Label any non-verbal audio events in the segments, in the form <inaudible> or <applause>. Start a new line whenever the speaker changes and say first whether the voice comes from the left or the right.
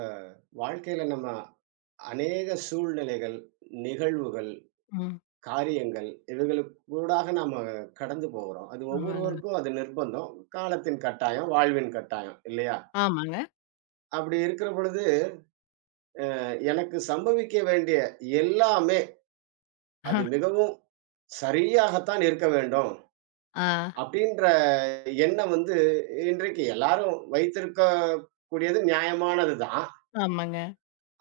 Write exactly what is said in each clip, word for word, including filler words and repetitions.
right: அ வாழ்க்கையில நம்ம அநேக சூழ்நிலைகள், நிகழ்வுகள்,
left: ம்.
right: காரியங்கள் இவைகளுக்கூடாக நாம கடந்து போகுறோம். அது
left: ஆமாங்க.
right: ஒவ்வொருவருக்கும் அது நிர்பந்தம். காலத்தின் கட்டாயம், வாழ்வின் கட்டாயம் இல்லையா?
left: ஆமாங்க.
right: அப்படி இருக்கிற பொழுது அஹ், எனக்கு சம்பவிக்க வேண்டிய எல்லாமே அது மிகவும் சரியாகத்தான் இருக்க வேண்டும்.
left: ஆ.
right: அப்படின்ற எண்ணம் வந்து இன்றைக்கு எல்லாரும் வைத்திருக்கக்கூடியது நியாயமானது தான்.
left: ஆமாங்க.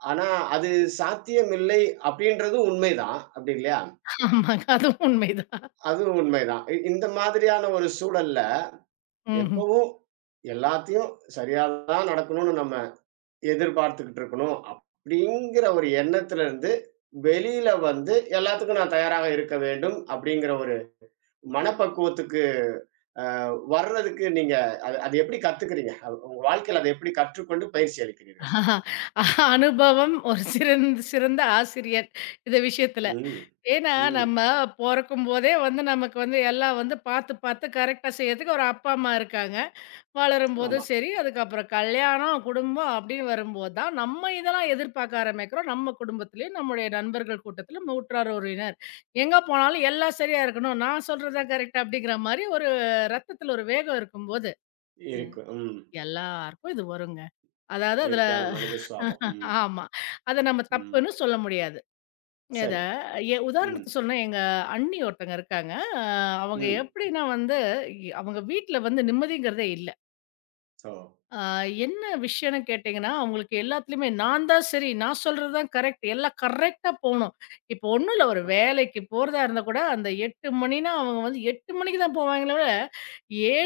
right: ஆனா அது சாத்தியமில்லை அப்படின்றதும் உண்மைதான். அப்படி இல்லையா?
left: ஆமாங்க. அதுவும் உண்மைதான்.
right: அதுவும் உண்மைதான். இ இந்த மாதிரியான ஒரு சூழல்ல,
left: ம்ஹ்ம்.
right: எப்பவும் எல்லாத்தையும் சரியா தான் நடக்கணும்னு நம்ம எதிர்பார்த்துக்கிட்டு இருக்கணும். அப்படிங்கிற ஒரு எண்ணத்துல இருந்து, வெளியில வந்து எல்லாத்துக்கும் நான் தயாராக இருக்க வேண்டும். அப்படிங்கிற ஒரு மனப்பக்குவத்துக்கு அ வர்றதுக்கு நீங்க அது அது எப்படி கத்துக்கிறீங்க? அது உங்க வாழ்க்கையில அதை எப்படி கற்றுக்கொண்டு பயிற்சி அளிக்கிறீர்கள்?
left: அனுபவம் ஒரு சிறந்த சிறந்த ஆசிரியர். இந்த விஷயத்துல.
right: ம்.
left: ஏன்னா,
right: ம்.
left: நம்ம பொறக்கும்போதே வந்து நமக்கு வந்து எல்லாம் வந்து பார்த்து, பார்த்து கரெக்ட்டா செய்யறதுக்கு ஒரு அப்பா, அம்மா இருக்காங்க.
right: ஆமா.
left: வளரும்போதும் சரி, அதுக்கப்புறம் கல்யாணம், குடும்பம் அப்படின்னு வரும்போது தான், நம்ம இதெல்லாம் எதிர்பார்க்க ஆரம்பிக்கிறோம். நம்ம குடும்பத்திலயும், நம்முடைய நண்பர்கள் கூட்டத்தில, நம்ம உற்றார் உறவினர். எங்க போனாலும் எல்லாம் சரியா இருக்கணும். நான் சொல்றது தான் கரெக்ட் அப்படிங்கிற மாரி ஒரு ரத்தத்தில ஒரு வேகம் இருக்கும்போது, எ
right: இருக்கு. ம்.
left: எல்லாருக்கும் இது வருங்க. அதாவது அதில
right: இயற்கையான மனித சுபாவம். ம்.
left: ஆமா. அத நம்ம
right: ம்.
left: தப்புன்னு சொல்ல முடியாது. இத
right: சரி.
left: எ
right: ம்.
left: உதாரணத்துக்கு சொல்லணும்னா, எங்க அண்ணி ஒருத்தங்க இருக்காங்க. அ அவங்க
right: ம்.
left: எப்படின்னா வந்து, இ- அவங்க வீட்ல வந்து நிம்மதிங்கிறதே இல்ல.
right: ஓ!
left: ஆ என்ன விஷயம்னு கேட்டீங்கன்னா, அவங்களுக்கு எல்லாத்துலயுமே நான் தான் சரி, நான் சொல்றது தான் கரெக்ட். எல்லாம் கரெக்ட்டா போணும். இப்போ ஒண்ணும் இல்ல ஒரு
right: அ.
left: வேலைக்கு போறதா இருந்தா கூட, அந்த எட்டு மணின்னா அவங்க வந்து எட்டு மணிக்கு தான் போவாங்களே தவிர,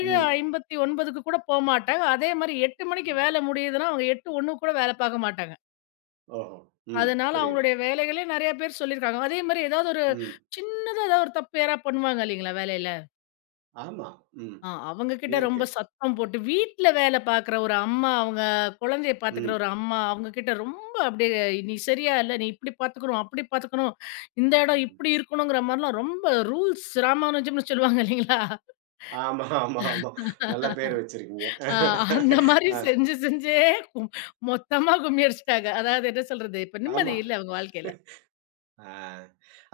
right: ம்.
left: கூட போமாட்டாங்க. அதே மாரி எட்டு மணிக்கு
right: ம்.
left: வேலை முடியுதுன்னா, அவங்க எட்டு ஒன்று கூட வேலை பார்க்க மாட்டாங்க.
right: ஓஹோ! ம்.
left: அதனால
right: புரியுது.
left: அவங்களுடைய வேலைகளே நெறைய பேர் சொல்லியிருக்காங்க. அதே மாரி ஏதாவது ஒரு
right: ம்.
left: சின்னதா ஏதாவது ஒரு தப்பு யாராவது பண்ணுவாங்க இல்லைங்களா வேலையில?
right: ஆமா. ம்.
left: ஆ அவங்க கிட்ட ரொம்ப
right: இயற்கை.
left: சத்தம் போட்டு, வீட்ல வேல பார்க்குற ஒரு அம்மா, அவங்க குழந்தைய பார்த்துக்கிற
right: ம்.
left: ஒரு அம்மா, அவங்க கிட்ட ரொம்ப அப்படியே "நீ சரியா இல்ல, நீ இப்படி பார்த்துக்கணும், அப்படி பார்த்துக்கணும், இந்த இடம்
right: ம்.
left: இப்படி இருக்கணுங்கிற" மாரிலாம் ரொம்ப ரூல்ஸ் ராமானுஜம்னு சொல்லுவாங்க இல்லைங்களா?
right: ஆமா, ஆமா, ஆமா. நல்ல பேர் வச்சிருக்கீங்க.
left: ஆ அந்த மாரி
right: அ,
left: செஞ்சு செஞ்சே கும் மொத்தமா கும்மி அடிச்சுட்டாங்க. அதாவது என்ன சொல்றது, இப்ப
right: ஆமா.
left: நிம்மதி இல்ல அவங்க வாழ்க்கையில.
right: ஆ.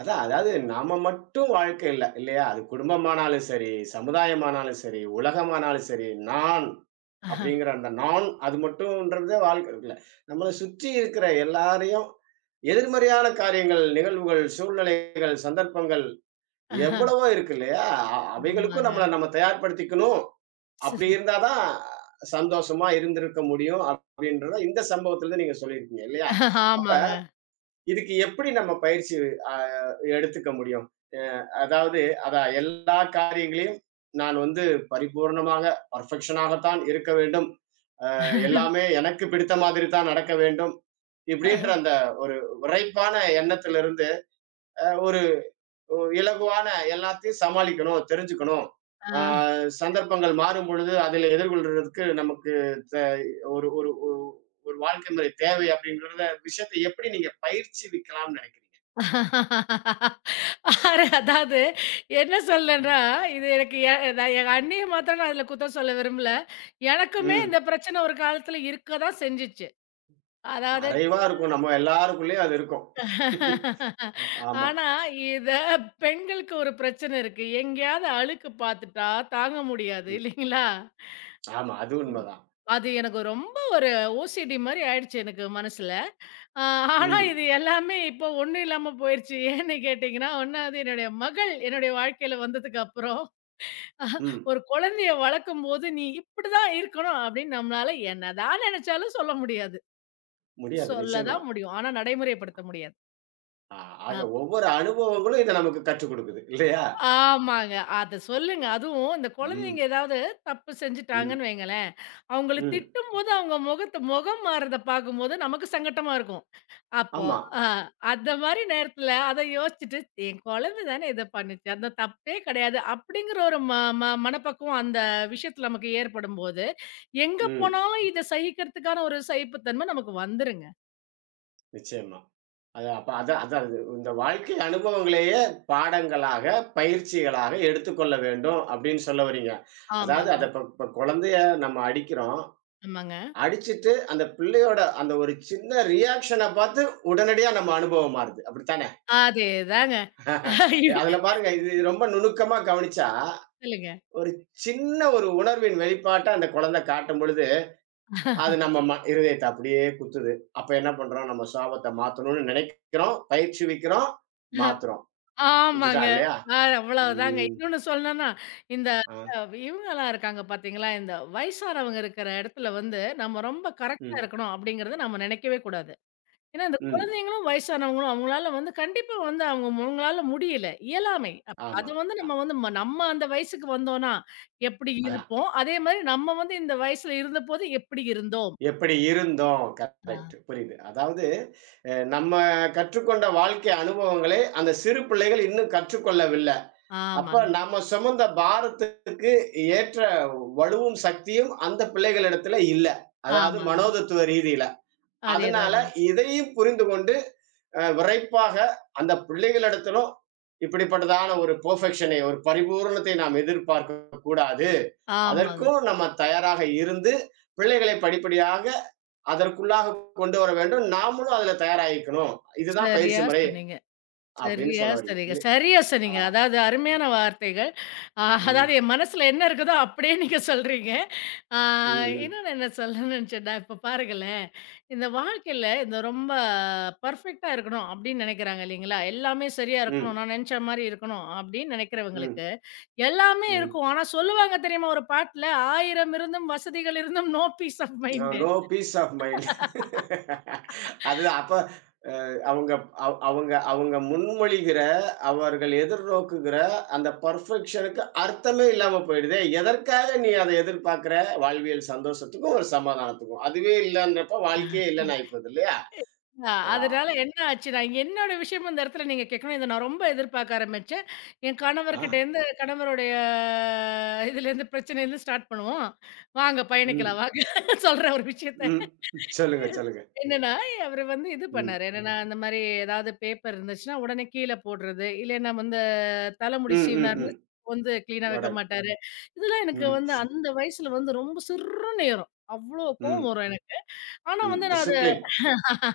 right: அதான் அதாவது நாம மட்டும் வாழ்க்கை இல்ல, இல்லையா? அது குடும்பமானாலும் சரி, சமுதாயமானாலும் சரி, உலகமானாலும் சரி, நான்
left: ஆஹா,
right: அப்படிங்கிற அந்த நான் அது மட்டும்ன்றதே வாழ்க்கை இல்ல. நம்மள சுற்றி இருக்கிற எல்லாரையும் எதிர்மறையான காரியங்கள், நிகழ்வுகள், சூழ்நிலைகள், சந்தர்ப்பங்கள்
left: ஆஹா,
right: எவ்வளவோ இருக்கு இல்லையா? அ அவைகளுக்கும்
left: ஆமாங்க.
right: நம்மள நம்ம தயார்படுத்திக்கணும். அப்படி இருந்தா தான் சந்தோஷமா இருந்திருக்க முடியும் அப்படின்றத இந்த சம்பவத்திலருந்து நீங்க சொல்லியிருக்கீங்க இல்லையா? அப்ப
left: ஆமாங்க.
right: இதுக்கு எப்படி நம்ம பயிற்சி அ எடுத்துக்க முடியும்? அ அதாவது அதான் எல்லா காரியங்களையும் நான் வந்து பரிபூரணமாக, பெர்ஃபெக்ஷனாகத்தான் இருக்க வேண்டும். அ எல்லாமே எனக்கு பிடித்த மாதிரி தான் நடக்க வேண்டும். இப்படின்ற அந்த ஒரு விறைப்பான எண்ணத்திலிருந்து அ ஒ இலகுவான எல்லாத்தையும் சமாளிக்கணும், தெரிஞ்சுக்கணும். ஆ
left: ஆ.
right: சந்தர்ப்பங்கள் மாறும் பொழுது, அதில எதிர்கொள்றதுக்கு நமக்கு த ஒரு ஒரு ஒ ஒரு வாழ்க்கை முறை தேவை அப்படிங்கிறத விஷயத்த எப்படி நீங்க பயிற்சிவிக்கலாம்னு நெனைக்கிறீங்க?
left: ஆறு அதாவது என்ன
right: ம்.
left: சொல்றேன்னா, இது எனக்கு எ நான் எங்க அண்ணிய மாத்திரம் நான் இதுல குத்தம் சொல்ல விரும்பல. எனக்குமே
right: ம்.
left: இந்த பிரச்சனை ஒரு காலத்துல இருக்க தான் செஞ்சுச்சு. அதாவது
right: மறைவா இருக்கும். நம்ம எல்லாருக்குள்ளயும் அது இருக்கும். அ ஆமா.
left: ஆனா, இத பெண்களுக்கு ஒரு பிரச்சனை இருக்கு. எங்கேயாவது அழுக்கு பாத்துட்டா தாங்க முடியாது
right: ம்.
left: இல்லைங்களா?
right: ஆமா. அது
left: ம்.
right: உண்மதான்.
left: அது எனக்கு ரொம்ப ஒரு ஓசிடி மாரி ஆயிடுச்சு எனக்கு மனசுல. ஆ, ஆனா
right: ம்.
left: இது எல்லாமே இப்போ ஒண்ணும் இல்லாம போயிருச்சு. ஏன்னு கேட்டீங்கன்னா, ஒண்ணாவது என்னுடைய மகள் என்னுடைய வாழ்க்கையில வந்ததுக்கு அப்புறம், அஹ்,
right: ம்.
left: ஒரு குழந்தைய வளர்க்கும்போது, "நீ இப்படிதான் இருக்கணும்" அப்படின்னு நம்மளால என்னதான் நினைச்சாலும் சொல்ல முடியாது.
right: முடியாது
left: சொல்ல
right: நிச்சயமா.
left: தான் முடியும். ஆனா நடைமுறைப்படுத்த முடியாது.
right: ஆ ஆக ஒவ்வொரு அனுபவங்களும் இத நமக்கு கற்றுக் குடுக்குது. இல்லையா?
left: ஆமாங்க. அத சொல்லுங்க.
right: அ
left: அதுவும் இந்த
right: ம்.
left: குழந்தைங்க ஏதாவது தப்பு
right: ம்.
left: செஞ்சுட்டாங்கன்னு வைங்களேன், அவங்கள
right: ம்.
left: திட்டும்போது அவங்க முகத்த முகம் மாறுறத பார்க்கும்போது நமக்கு சங்கட்டமா இருக்கும். அப்போ
right: ஆமா.
left: அ அந்த மாரி நேரத்தில அத யோசிச்சுட்டு, என் குழந்த தானே இத பண்ணுச்சு. அந்த தப்பே கிடையாது. அப்படிங்கிற ஒரு ம ம மனப்பக்குவம் அந்த விஷயத்துல நமக்கு ஏற்படும்போது, எங்க
right: ம்.
left: போனாலும் இத சகிக்கிறதுக்கான ஒரு சகிப்புத்தன்மை நமக்கு வந்துருங்க.
right: நிச்சயமா. அது அப்ப அதான் அதான் அது இந்த வாழ்க்கை அனுபவங்களையே பாடங்களாக, பயிற்சிகளாக எடுத்துக்கொள்ள வேண்டும் அப்படின்னு சொல்ல வர்றீங்க. அதாவது
left: ஆமாங்க,
right: அத இப்ப இப்ப குழந்தைய நம்ம அடிக்கிறோம்.
left: ஆமாங்க.
right: அடிச்சுட்டு அந்த பிள்ளையோட அந்த ஒரு சின்ன ரியாக்ஷன பார்த்து உடனடியா நம்ம அனுபவம் மாறுது. அப்படித்தானே?
left: அதேதாங்க.
right: அதுல
left: <laughs>
right: பாருங்க இது இது ரொம்ப நுணுக்கமா கவனிச்சா,
left: சொல்லுங்க.
right: ஒரு சின்ன ஒரு உணர்வின் வெளிப்பாட்ட அந்த குழந்தை காட்டும்பொழுது, அது நம்ம ம இருதயத்த அப்படியே குத்துது. அப்ப என்ன பண்றோம்? நம்ம சாபத்த மாத்தணும்னு நினைக்கிறோம், பயிற்றுவிக்கிறோம், மாத்துறோம்.
left: ஆமாங்க.
right: இதுதான் இல்லையா?
left: அ அவ்வளவுதாங்க.
right: ம்.
left: இன்னொன்னு சொல்லணும்னா, இந்த
right: ஆ.
left: அ இவங்கலாம் இருக்காங்க பார்த்தீங்களா, இந்த வயசானவங்க இருக்கிற இடத்துல வந்து, நம்ம ரொம்ப கரெக்ட்டா
right: ம்.
left: இருக்கணும் அப்படிங்கிறத நம்ம நினைக்கவே கூடாது. ஏன்னா, இந்த
right: ம்.
left: குழந்தைங்களும், வயசானவங்களும் அவங்களால வந்து கண்டிப்பா வந்து அவங்க அவங்களால முடியல. இயலாமை. அப்
right: ஆமா.
left: அது வந்து
right: அ
left: நம்ம வந்து ம நம்ம அந்த வயசுக்கு வந்தோம்னா, எப்படி
right: அதான்.
left: இருப்போம்? அதே மாரி நம்ம வந்து இந்த வயசுல இருந்தபோது எப்படி இருந்தோம்?
right: எப்படி இருந்தோம்.
left: ஆ.
right: கரெக்ட். புரியுது. அதாவது அ நம்ம கற்றுக்கொண்ட வாழ்க்கை அனுபவங்களை அந்த சிறு பிள்ளைகள் இன்னும் கற்றுக்கொள்ளவில்ல. அப்ப
left: ஆமாங்க,
right: நாம சுமந்த பாரத்துக்கு ஏற்ற வலுவும், சக்தியும் அந்த பிள்ளைகளிடத்துல இல்ல. அதாவது
left: ஆமாங்க.
right: மனோதத்துவ ரீதியில. அதனால
left: அதேதாங்க.
right: இதையும் புரிந்து கொண்டு அ விரைப்பாக அந்த பிள்ளைகளிடத்திலும் இப்படிப்பட்டதான ஒரு பெர்ஃபெக்ஷனை, ஒரு பரிபூரணத்தை நாம் எதிர்பார்க்கக் கூடாது.
left: ஆமாங்க.
right: அதற்கும் நம்ம தயாராக இருந்து பிள்ளைகளை படிப்படியாக அதற்குள்ளாக கொண்டு வர வேண்டும் நாமளும் அதுல தயாராகிக்கணும் இதுதான் பயிற்சி
left: சரியா
right: முறை
left: சொன்னீங்க.
right: அப்படின்னு
left: சரியா
right: சொல்ல வரீங்க
left: சொன்னீங்க.
right: இல்லை
left: சரியா
right: ஆ
left: சொன்னீங்க. அதாவது அருமையான வார்த்தைகள். அ
right: ம்
left: அதாவது என் மனசுல என்ன இருக்குதோ அப்படியே நீங்க சொல்றீங்க. ஆ
right: ம்
left: இன்னொன்னு என்ன சொல்ல நினைச்சேன்னா, இப்ப பாருங்களேன், இந்த வாழ்க்கையில இந்த ரொம்ப பெர்ஃபெக்ட்டா இருக்கணும் அப்படின்னு நினைக்கிறாங்க இல்லைங்களா? எல்லாமே சரியா
right: ம்
left: இருக்கணும், நான் நினைச்ச மாரி இருக்கணும் அப்படின்னு
right: ம் ம்
left: நினைக்கிறவங்களுக்கு, எல்லாமே
right: ம்
left: இருக்கும். ஆனா சொல்லுவாங்க தெரியுமா ஒரு பாட்டுல, "ஆயிரம் இருந்தும் வசதிகள் இருந்தும் no peace of
right: no
left: mind."
right: No peace of mind. <laughs> அது அப்ப அ அவங்க அவ் அவங்க அவங்க முன்மொழிகிற, அவர்கள் எதிர்நோக்குகிற அந்த பெர்ஃபெக்ஷனுக்கு அர்த்தமே இல்லாம போயிடுதே! எதற்காக நீ அத எதிர்பார்க்கிற? வாழ்வியல் சந்தோஷத்துக்கும், ஒரு சமாதானத்துக்கும். அதுவே இல்லன்றப்ப வாழ்க்கையே இல்லன்னு ஆயிப்போது இல்லையா?
left: அ
right: ஆ,
left: அதனால என்ன ஆச்சுன்னா, என்னோட விஷயம் அந்த இடத்துல நீங்க கேட்கணும். இத நான் ரொம்ப எதிர்பார்க்க ஆரம்பிச்சேன். என்
right: ஆ,
left: கணவர்கிட்டேருந்து கணவருடைய இதுலேருந்து பிரச்சனையிலேருந்து ஸ்டார்ட் பண்ணுவோம். வாங்க
right: ம்,
left: பயணிக்கலாம் வாங்க <laughs> சொல்ற ஒரு விஷயத்த.
right: ம். ம். சொல்லுங்க, சொல்லுங்க.
left: என்னன்னா, அவரு வந்து இது பண்ணாரு.
right: ம்,
left: என்னன்னா, இந்த மாரி ஏதாவது பேப்பர் இருந்துச்சுன்னா, உடனே கீழ போடுறது. இல்லைன்னா வந்து தலைமுடி
right: ம், ம்,
left: சீவுனாருன்னா
right: ம்.
left: வந்து கிளீனா வைக்க
right: ஆர்டர்.
left: மாட்டாரு. இதெல்லாம் எனக்கு
right: ம்,
left: வந்து அந்த வயசுல வந்து ரொம்ப சிர்ருன்னு ஏறும். அவ்ளோ கோவம்
right: ம்,
left: வரும் எனக்கு. ஆனா
right: ம்.
left: வந்து நான் அத
right: டிசிப்ளின்.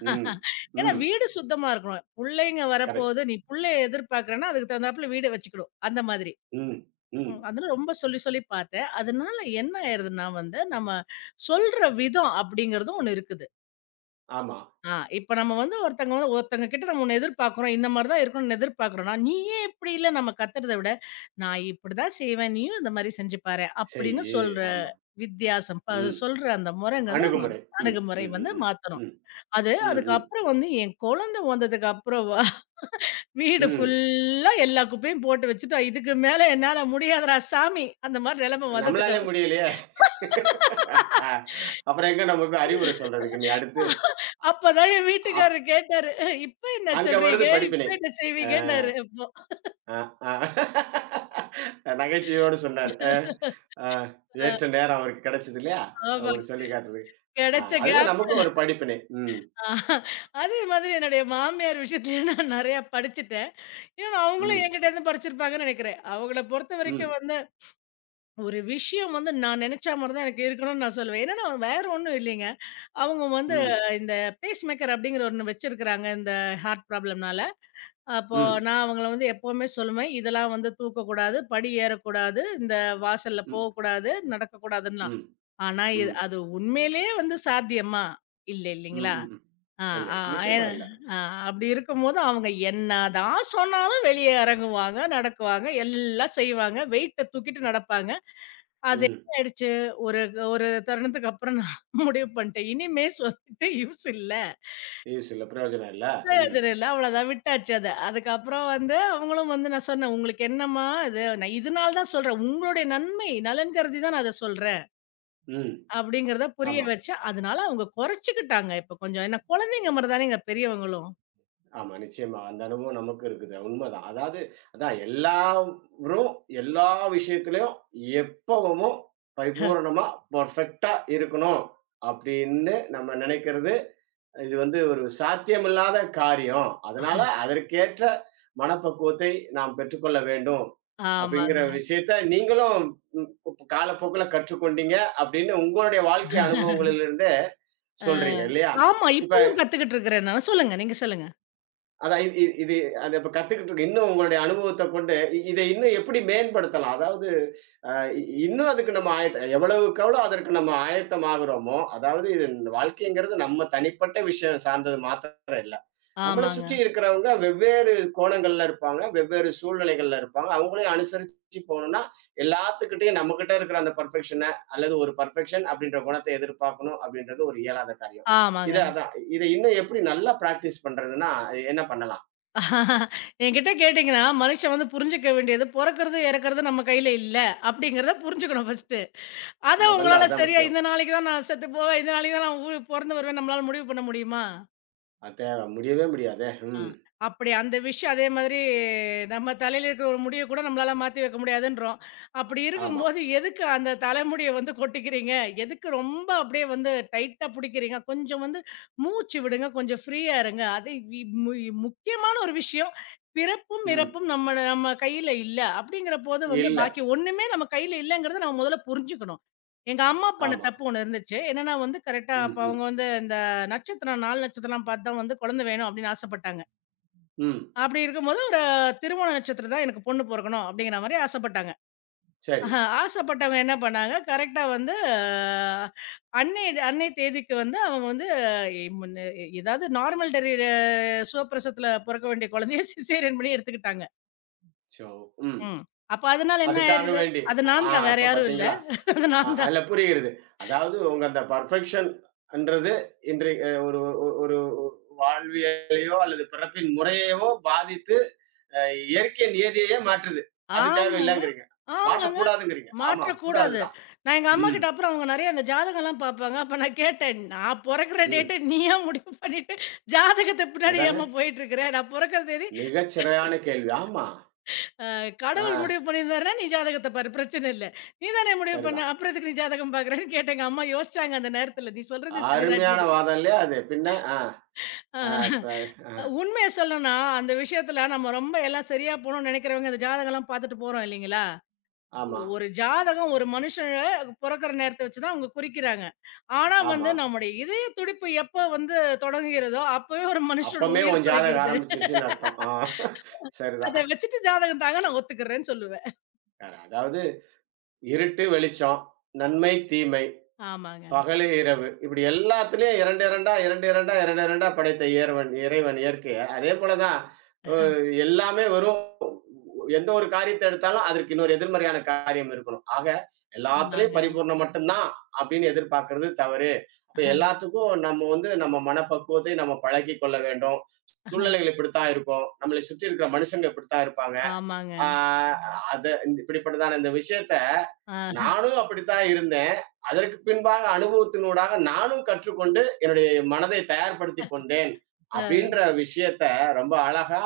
right: ம்,
left: ஏன்னா
right: ம்.
left: வீடு சுத்தமா இருக்கணும். புள்ளைங்க
right: கரெக்ட்.
left: வரப்போது, நீ புள்ளைய எதிர்பார்க்கிறன்னா, அதுக்கு தகுந்தாப்புல வீட வச்சுக்கணும். அந்த மாதிரி.
right: ம், ம்.
left: ம். அதனால ரொம்ப சொல்லி சொல்லி பார்த்தேன். அதனால என்ன ஆயிருதுன்னா வந்து, நம்ம சொல்ற விதம் அப்படிங்கிறதும் ஒண்ணு இருக்குது.
right: ஆமா.
left: ஆ இப்ப நம்ம வந்து ஒருத்தங்க வந்து ஒருத்தங்க கிட்ட நம்ம ஒண்ணு எதிர்பார்க்கிறோம். இந்த மாரி தான் இருக்கணும்னு எதிர்பார்க்கிறோம்னா, "நீ ஏன் இப்படில?" நம்ம கத்துறத விட, "நான் இப்படிதான் செய்வேன். நீயும் இந்த மாரி செஞ்சு பாரேன்." அப்படின்னு
right: செய்யி.
left: சொல்ற
right: ஆமா.
left: வித்தியாசம். ப
right: ம்.
left: சொல்ற அந்த முறைங்கிறத
right: அணுகுமுறை. ம்.
left: அணுகுமுறை
right: ம். ம்.
left: வந்து
right: ம்.
left: மாத்தணும்.
right: ம்.
left: அது
right: ம். ம்.
left: அதுக்கப்புறம் வந்து என் குழந்தை வந்ததுக்கப்புறம் வ வீடு
right: ம்.
left: ஃபுல்லா எல்லா குப்பையும் போட்டு வச்சுட்டா. இதுக்கு மேல என்னால முடியாதுடா சாமி! அந்த மாரி நிலைமை வந்ததுக்கு
right: நம்மளாலயே
left: அப்புறம்.
right: முடியலையே!
left: <laughs>
right: ஆ. அப்புறம் எங்க நமக்கு அறிவுரை சொல்றதுக்கு இனி அடுத்து?
left: அப்பதான் என்
right: அப்
left: வீட்டுக்காரரு கேட்டாரு. "அஹ், "இப்ப என்ன
right: அங்க வருது
left: சொல்றீங்க?
right: படிப்பினை.
left: இப்ப என்ன
right: அ,
left: செய்வீங்கன்னாரு" அப்போ.
right: அ, அ. நகைச்சுவையோடு சொன்னாரு. அ, அ.
left: அ
right: ஏற்ற நேரம் அவருக்கு கிடைச்சது இல்லையா?
left: ஆமா
right: உங்களுக்கு சொல்லி காட்டுறதுக்கு. ஆ
left: கிடைச்ச
right: அதுல
left: கேப்
right: நமக்கும் ஒரு படிப்பினை. ம்.
left: <laughs> அதே மாதிரி என்னுடைய மாமியார் விஷயத்துல நான் நெறையா படிச்சுட்டேன். ஏன்னா அவங்களும்
right: ம்.
left: என்கிட்டேருந்து படிச்சிருப்பாங்கன்னு நெனைக்கிறேன். அவங்கள
right: ம்.
left: பொறுத்தவரைக்கும் வந்து ஒரு விஷயம் வந்து நான் நெனைச்சா மாரி தான் எனக்கு இருக்கணும்னு நான் சொல்லுவேன். ஏன்னா, நான் வேற ஒண்ணும் இல்லைங்க. அவங்க வந்து
right: ம்.
left: இந்த பேஸ்மேக்கர் அப்படிங்கிற ஒண்ணு வச்சிருக்கிறாங்க. இந்த ஹார்ட் ப்ராப்ளம்னால. அப்போ
right: ம்.
left: நான் அவங்கள வந்து எப்பவுமே சொல்லுவேன், இதெல்லாம் வந்து தூக்கக்கூடாது, படி ஏறக்கூடாது, இந்த வாசல்ல
right: ம்.
left: போகக்கூடாது,
right: ம்.
left: நடக்கக்கூடாதுன்லாம்.
right: ம்.
left: ஆனா இது
right: ம்.
left: அது உண்மையிலேயே வந்து சாத்தியமா? இல்ல
right: ம்.
left: இல்லைங்களா?
right: ம்.
left: ஆ,
right: இல்ல.
left: ஆ,
right: நிச்சயமா
left: ஏன்னா
right: இல்ல.
left: ஆ அப்படி இருக்கும்போது அவங்க என்னதான் சொன்னாலும் வெளியே இறங்குவாங்க, நடக்குவாங்க, எல்லாம் செய்வாங்க. வெயிட்ட தூக்கிட்டு நடப்பாங்க. அது
right: ம்.
left: என்ன ஆயிடுச்சு, ஒரு ஒரு தருணத்துக்கு அப்புறம் நான் <laughs> முடிவு பண்ணிட்டேன். இனிமே சொல்லிட்டு யூஸ் இல்ல.
right: யூஸ் இல்ல. பிரயோஜனம் இல்ல. ம்.
left: பிரயோஜனம் இல்ல. அவ்வளோதான் விட்டாச்சு அத. அதுக்கப்புறம் வந்து அவங்களும் வந்து நான் சொன்னேன், "உங்களுக்கு என்னம்மா இது? நான் இதனால தான் சொல்றேன். உங்களுடைய நன்மை, நலன் கருதி தான் நான் அத சொல்றேன்."
right: ம்.
left: அப்படிங்கிறத புரிய
right: ஆமா,
left: வச்சேன். அதனால அவங்க குறைச்சுக்கிட்டாங்க இப்ப கொஞ்சம். ஏன்னா குழந்தைங்க மாரி தானேங்க பெரியவங்களும்.
right: ஆமா. நிச்சயமா. அந்த அனுபவம் நமக்கு இருக்குது. உண்மதான். அதாவது அதான் எல்லாரும் எல்லா விஷயத்திலயும் எப்பவுமோ பரிபூரணமா, பெர்ஃபெக்ட்டா இருக்கணும் அப்படின்னு நம்ம நினைக்கிறது, இது வந்து ஒரு சாத்தியமில்லாத காரியம். அதனால அதற்கேற்ற மனப்பக்குவத்தை நாம் பெற்றுக்கொள்ள வேண்டும். அப்படிங்கிற
left: ஆமாங்க.
right: விஷயத்த நீங்களும் ம் காலப்போக்குல கற்றுக்கொண்டீங்க அப்படின்னு உங்களுடைய வாழ்க்கை அனுபவங்களிலிருந்தே
left: ஆ.
right: சொல்றீங்க இல்லையா?
left: ஆமா.
right: இப்ப
left: இப்பவும் கத்துக்கிட்டு இருக்கிறேன் நான். சொல்லுங்க. நீங்க சொல்லுங்க.
right: அதான் இது இது இது அது அப்ப கத்துக்கிட்டு இருக்கு. இன்னும் உங்களுடைய அனுபவத்த கொண்டு இ இத இன்னும் எப்படி மேம்படுத்தலாம்? அதாவது அ இ இன்னும் அதுக்கு நம்ம ஆயத்த எவ்வளவுக்கு எவ்வளோ அதற்கு நம்ம ஆயத்தமாகுறோமோ, அதாவது இது இந்த வாழ்க்கைங்கிறது நம்ம தனிப்பட்ட விஷயம் சார்ந்தது மாத்திரம் இல்ல. நம்மள
left: ஆமாங்க.
right: சுற்றி இருக்கிறவங்க வெவ்வேறு கோணங்கள்ல இருப்பாங்க. வெவ்வேறு சூழ்நிலைகள்ல இருப்பாங்க. அவங்களையும் அனுசரிச்சு போணும்னா, எல்லாத்துக்கிட்டயும் நம்மகிட்ட இருக்கிற அந்த பெர்ஃபெக்ஷன அல்லது ஒரு பெர்ஃபெக்ஷன் அப்படின்ற குணத்த எதிர்பார்க்கணும் அப்படின்றது ஒரு இயலாத காரியம். இத
left: ஆமாங்க.
right: அதான். இத இன்னும் எப்படி நல்லா பிராக்டிஸ் பண்றதுன்னா, அது என்ன பண்ணலாம்?
left: என்கிட்ட கேட்டீங்கன்னா, மனுஷன் வந்து புரிஞ்சுக்க வேண்டியது, பொறக்கிறது, இறக்கிறது நம்ம கையில இல்ல. அப்படிங்கிறத புரிஞ்சுக்கணும் ஃபர்ஸ்ட்டு. அத
right: முதல்ல
left: உங்களால
right: அதான்
left: சரியா
right: முக்கியம்.
left: இந்த நாளைக்கு தான் நான் செத்து போவேன். இந்த நாளைக்கு தான் நான் ஊ பொறந்து வருவேன். நம்மளால முடிவு பண்ண முடியுமா?
right: அது தேவ முடியவே முடியாதே!
left: ஆ.
right: ம்.
left: அப்படி அந்த விஷயம் அதே மாதிரி நம்ம தலையில இருக்கிற ஒரு முடிய கூட நம்மளால மாத்தி வைக்க முடியாதுன்றோம். அப்படி
right: ஆமா.
left: இருக்கும்போது எதுக்கு அந்த தலைமுடிய வந்து கொட்டிக்கிறீங்க? எதுக்கு ரொம்ப அப்படியே வந்து டைட்டா புடிக்கிறீங்க? கொஞ்சம் வந்து மூச்சு விடுங்க. கொஞ்சம் ஃப்ரீயா இருங்க. அது வி மு முக்கியமான ஒரு விஷயம். பிறப்பும்,
right: ம்.
left: இறப்பும் நம்ம நம்ம கையில இல்ல. அப்படிங்கிற போது வந்து
right: இல்ல.
left: பாக்கி ஒண்ணுமே நம்ம கையில இல்லங்கிறத நம்ம முதல்ல புரிஞ்சுக்கணும். எங்க அம்மா பண்ண
right: ஆமா.
left: தப்பு ஒண்ணு இருந்துச்சு. என்னன்னா வந்து கரெக்ட்டா
right: ம்,
left: அப்ப
right: ம்,
left: அவங்க வந்து இந்த நட்சத்திரம் நான்கு நட்சத்திரம்லாம் பார்த்து தான் வந்து குழந்தை வேணும் அப்படின்னு ஆசைப்பட்டாங்க.
right: ம்.
left: அப்படி இருக்கும்போது ஒரு திருவோண நட்சத்திரம் தான் எனக்கு பொண்ணு பொறக்கணும் அப்படிங்கிற மாரி ஆசைப்பட்டாங்க.
right: சரி.
left: ஆஹா, ஆசைப்பட்டவங்க என்ன பண்ணாங்க, கரெக்ட்டா வந்து அஹ், அன்னை அன்னை தேதிக்கு வந்து அவங்க வந்து அஹ், இ- முன்ன இ- ஏதாவது நார்மல் டெலிவரி சுகப்பிரசவத்துல பொறக்க வேண்டிய குழந்தைய <laughs> சிசேரியன் பண்ணி எடுத்துக்கிட்டாங்க.
right: சோ, ம்.
left: ம். அப்ப அதனால என்ன
right: அதுக்காக
left: ஆயிடுது?
right: வேண்டி.
left: அது
right: ஆ
left: நான் தான் வேற
right: இப்ப
left: யாரும் இல்ல.
right: பார்த்தீங்களா?
left: <laughs> அது
right: அ
left: நான் தான்.
right: அதுல புரிகிறது. அதாவது உங்க அந்த பெர்ஃபெக்ஷன் ன்றது இன்றைய ஒரு ஒ ஒரு வாழ்வியலையோ அல்லது பிறப்பின் முறையையோ பாதித்து, அ இயற்கை நியதியையே மாற்றுது. அது
left: ஆமாங்க.
right: தேவையில்லங்கிறீங்க.
left: ஆமாங்க.
right: மாற்றக்கூடாதுங்கிறீங்க. ஆமா,
left: மாற்றக்கூடாது.
right: கூடாதுதான்.
left: நான் எங்க
right: ம்.
left: அம்மாகிட்ட அப்புறம் அவங்க நெறைய அந்த ஜாதகம்லாம் பார்ப்பாங்க. அப்ப நான் கேட்டேன், "நான் பொறக்கிற
right: ம்.
left: டேட்ட நீ ஏன் முடிவு பண்ணிட்டு, ஜாதகத்த பின்னாடி
right: அதானே!
left: ஏம்மா போயிட்டுருக்கிற? நான் பொறக்கிற தேதி
right: மிகச் சிறையான கேள்வி. ஆமா.
left: அ
right: ஆ
left: கடவுள் முடிவு பண்ணியிருந்தாருன்னா, நீ ஜாதகத்த பாரு பிரச்சன இல்ல. நீ தானே முடிவு பண்ண.
right: சரிதான்.
left: அப்புறம் எதுக்கு நீ ஜாதகம் பார்க்குறன்னு?" கேட்டு எங்க அம்மா யோசிச்சாங்க அந்த நேரத்தில. "நீ சொல்றது
right: அருமையான
left: சரிதான்டின்னு."
right: வாதம் இல்லையா அது? பின்ன ஆ, ஆ ப
left: அ உண்மைய சொல்லணும்னா, அந்த விஷயத்தில நம்ம ரொம்ப எல்லாம் சரியா போணும்னு நெனைக்கிறவங்க, அந்த ஜாதகம்லாம் பார்த்துட்டு போறோம் இல்லைங்களா?
right: ஆமா,
left: ஒரு ஜாதகம் ஒரு மனுஷன பொறக்கிற நேரத்த வச்சு தான் அவங்க குறிக்கிறாங்க. ஆனா
right: ஆமா.
left: வந்து நம்முடைய இதய துடிப்பு எப்ப வந்து தொடங்குகிறதோ, அப்பவே ஒரு மனுஷனோட
right: அப்பமே
left: உயிர்
right: உன் ஜாதகம்
left: தொடங்கிறது.
right: ஆரம்பிச்சிருச்சுன்னு அர்த்தம். ஆ சரிதான்.
left: அத வச்சுட்டு ஜாதகம் தாங்க நான் ஒத்துக்கிறேன்னு சொல்லுவேன்.
right: அதாவது இருட்டு, வெளிச்சம், நன்மை, தீமை,
left: ஆமாங்க,
right: பகலு, இரவு இப்படி எல்லாத்துலயும் 2 2 2 2 2 2 படைத்த இறைவன் இறைவன் இயற்கைய. அதேபோல தான் அ எல்லாமே வெறும் எந்த ஒரு காரியத்தை எடுத்தாலும் அதற்கு இன்னொரு எதிர்மறையான காரியம் இருக்கணும். ஆக எல்லாத்துலயும்
left: ஆமாங்க.
right: பரிபூரணம் மட்டும் தான் அப்படின்னு எதிர்பார்க்கிறது தவறு. அப்ப எல்லாத்துக்கும் நம்ம வந்து நம்ம மனப்பக்குவத்தை நம்ம பழக்கிக் கொள்ள வேண்டும். சூழ்நிலைகள் இப்படித்தான் இருக்கும். நம்மளை சுற்றி இருக்கிற மனுஷங்க இப்படித்தான் இருப்பாங்க.
left: ஆமாங்க.
right: ஆ அத இப்படிப்பட்டதான இந்த விஷயத்த
left: ஆ.
right: நானும் அப்படித்தான் இருந்தேன். அதற்கு பின்பாக அனுபவத்தினூடாக நானும் கற்றுக்கொண்டு என்னுடைய மனதை தயார்படுத்திக் கொண்டேன். அப்படின்ற விஷயத்த ரொம்ப அழகா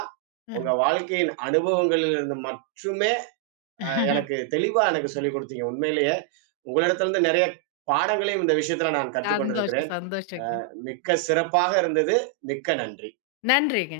right: உங்க வாழ்க்கையின் அனுபவங்களிலிருந்து மட்டுமே அ எனக்கு தெளிவா எனக்கு சொல்லிக் குடுத்தீங்க. உண்மையிலேயே உங்களிடத்திலிருந்து நிறைய பாடங்களையும் இந்த விஷயத்துல நான்
left: சந்தோஷம்,
right: கற்றுக்கொண்டிருக்கிறேன்.
left: சந்தோஷங்க.
right: மிக்க சிறப்பாக இருந்தது. மிக்க நன்றி.
left: நன்றிங்க.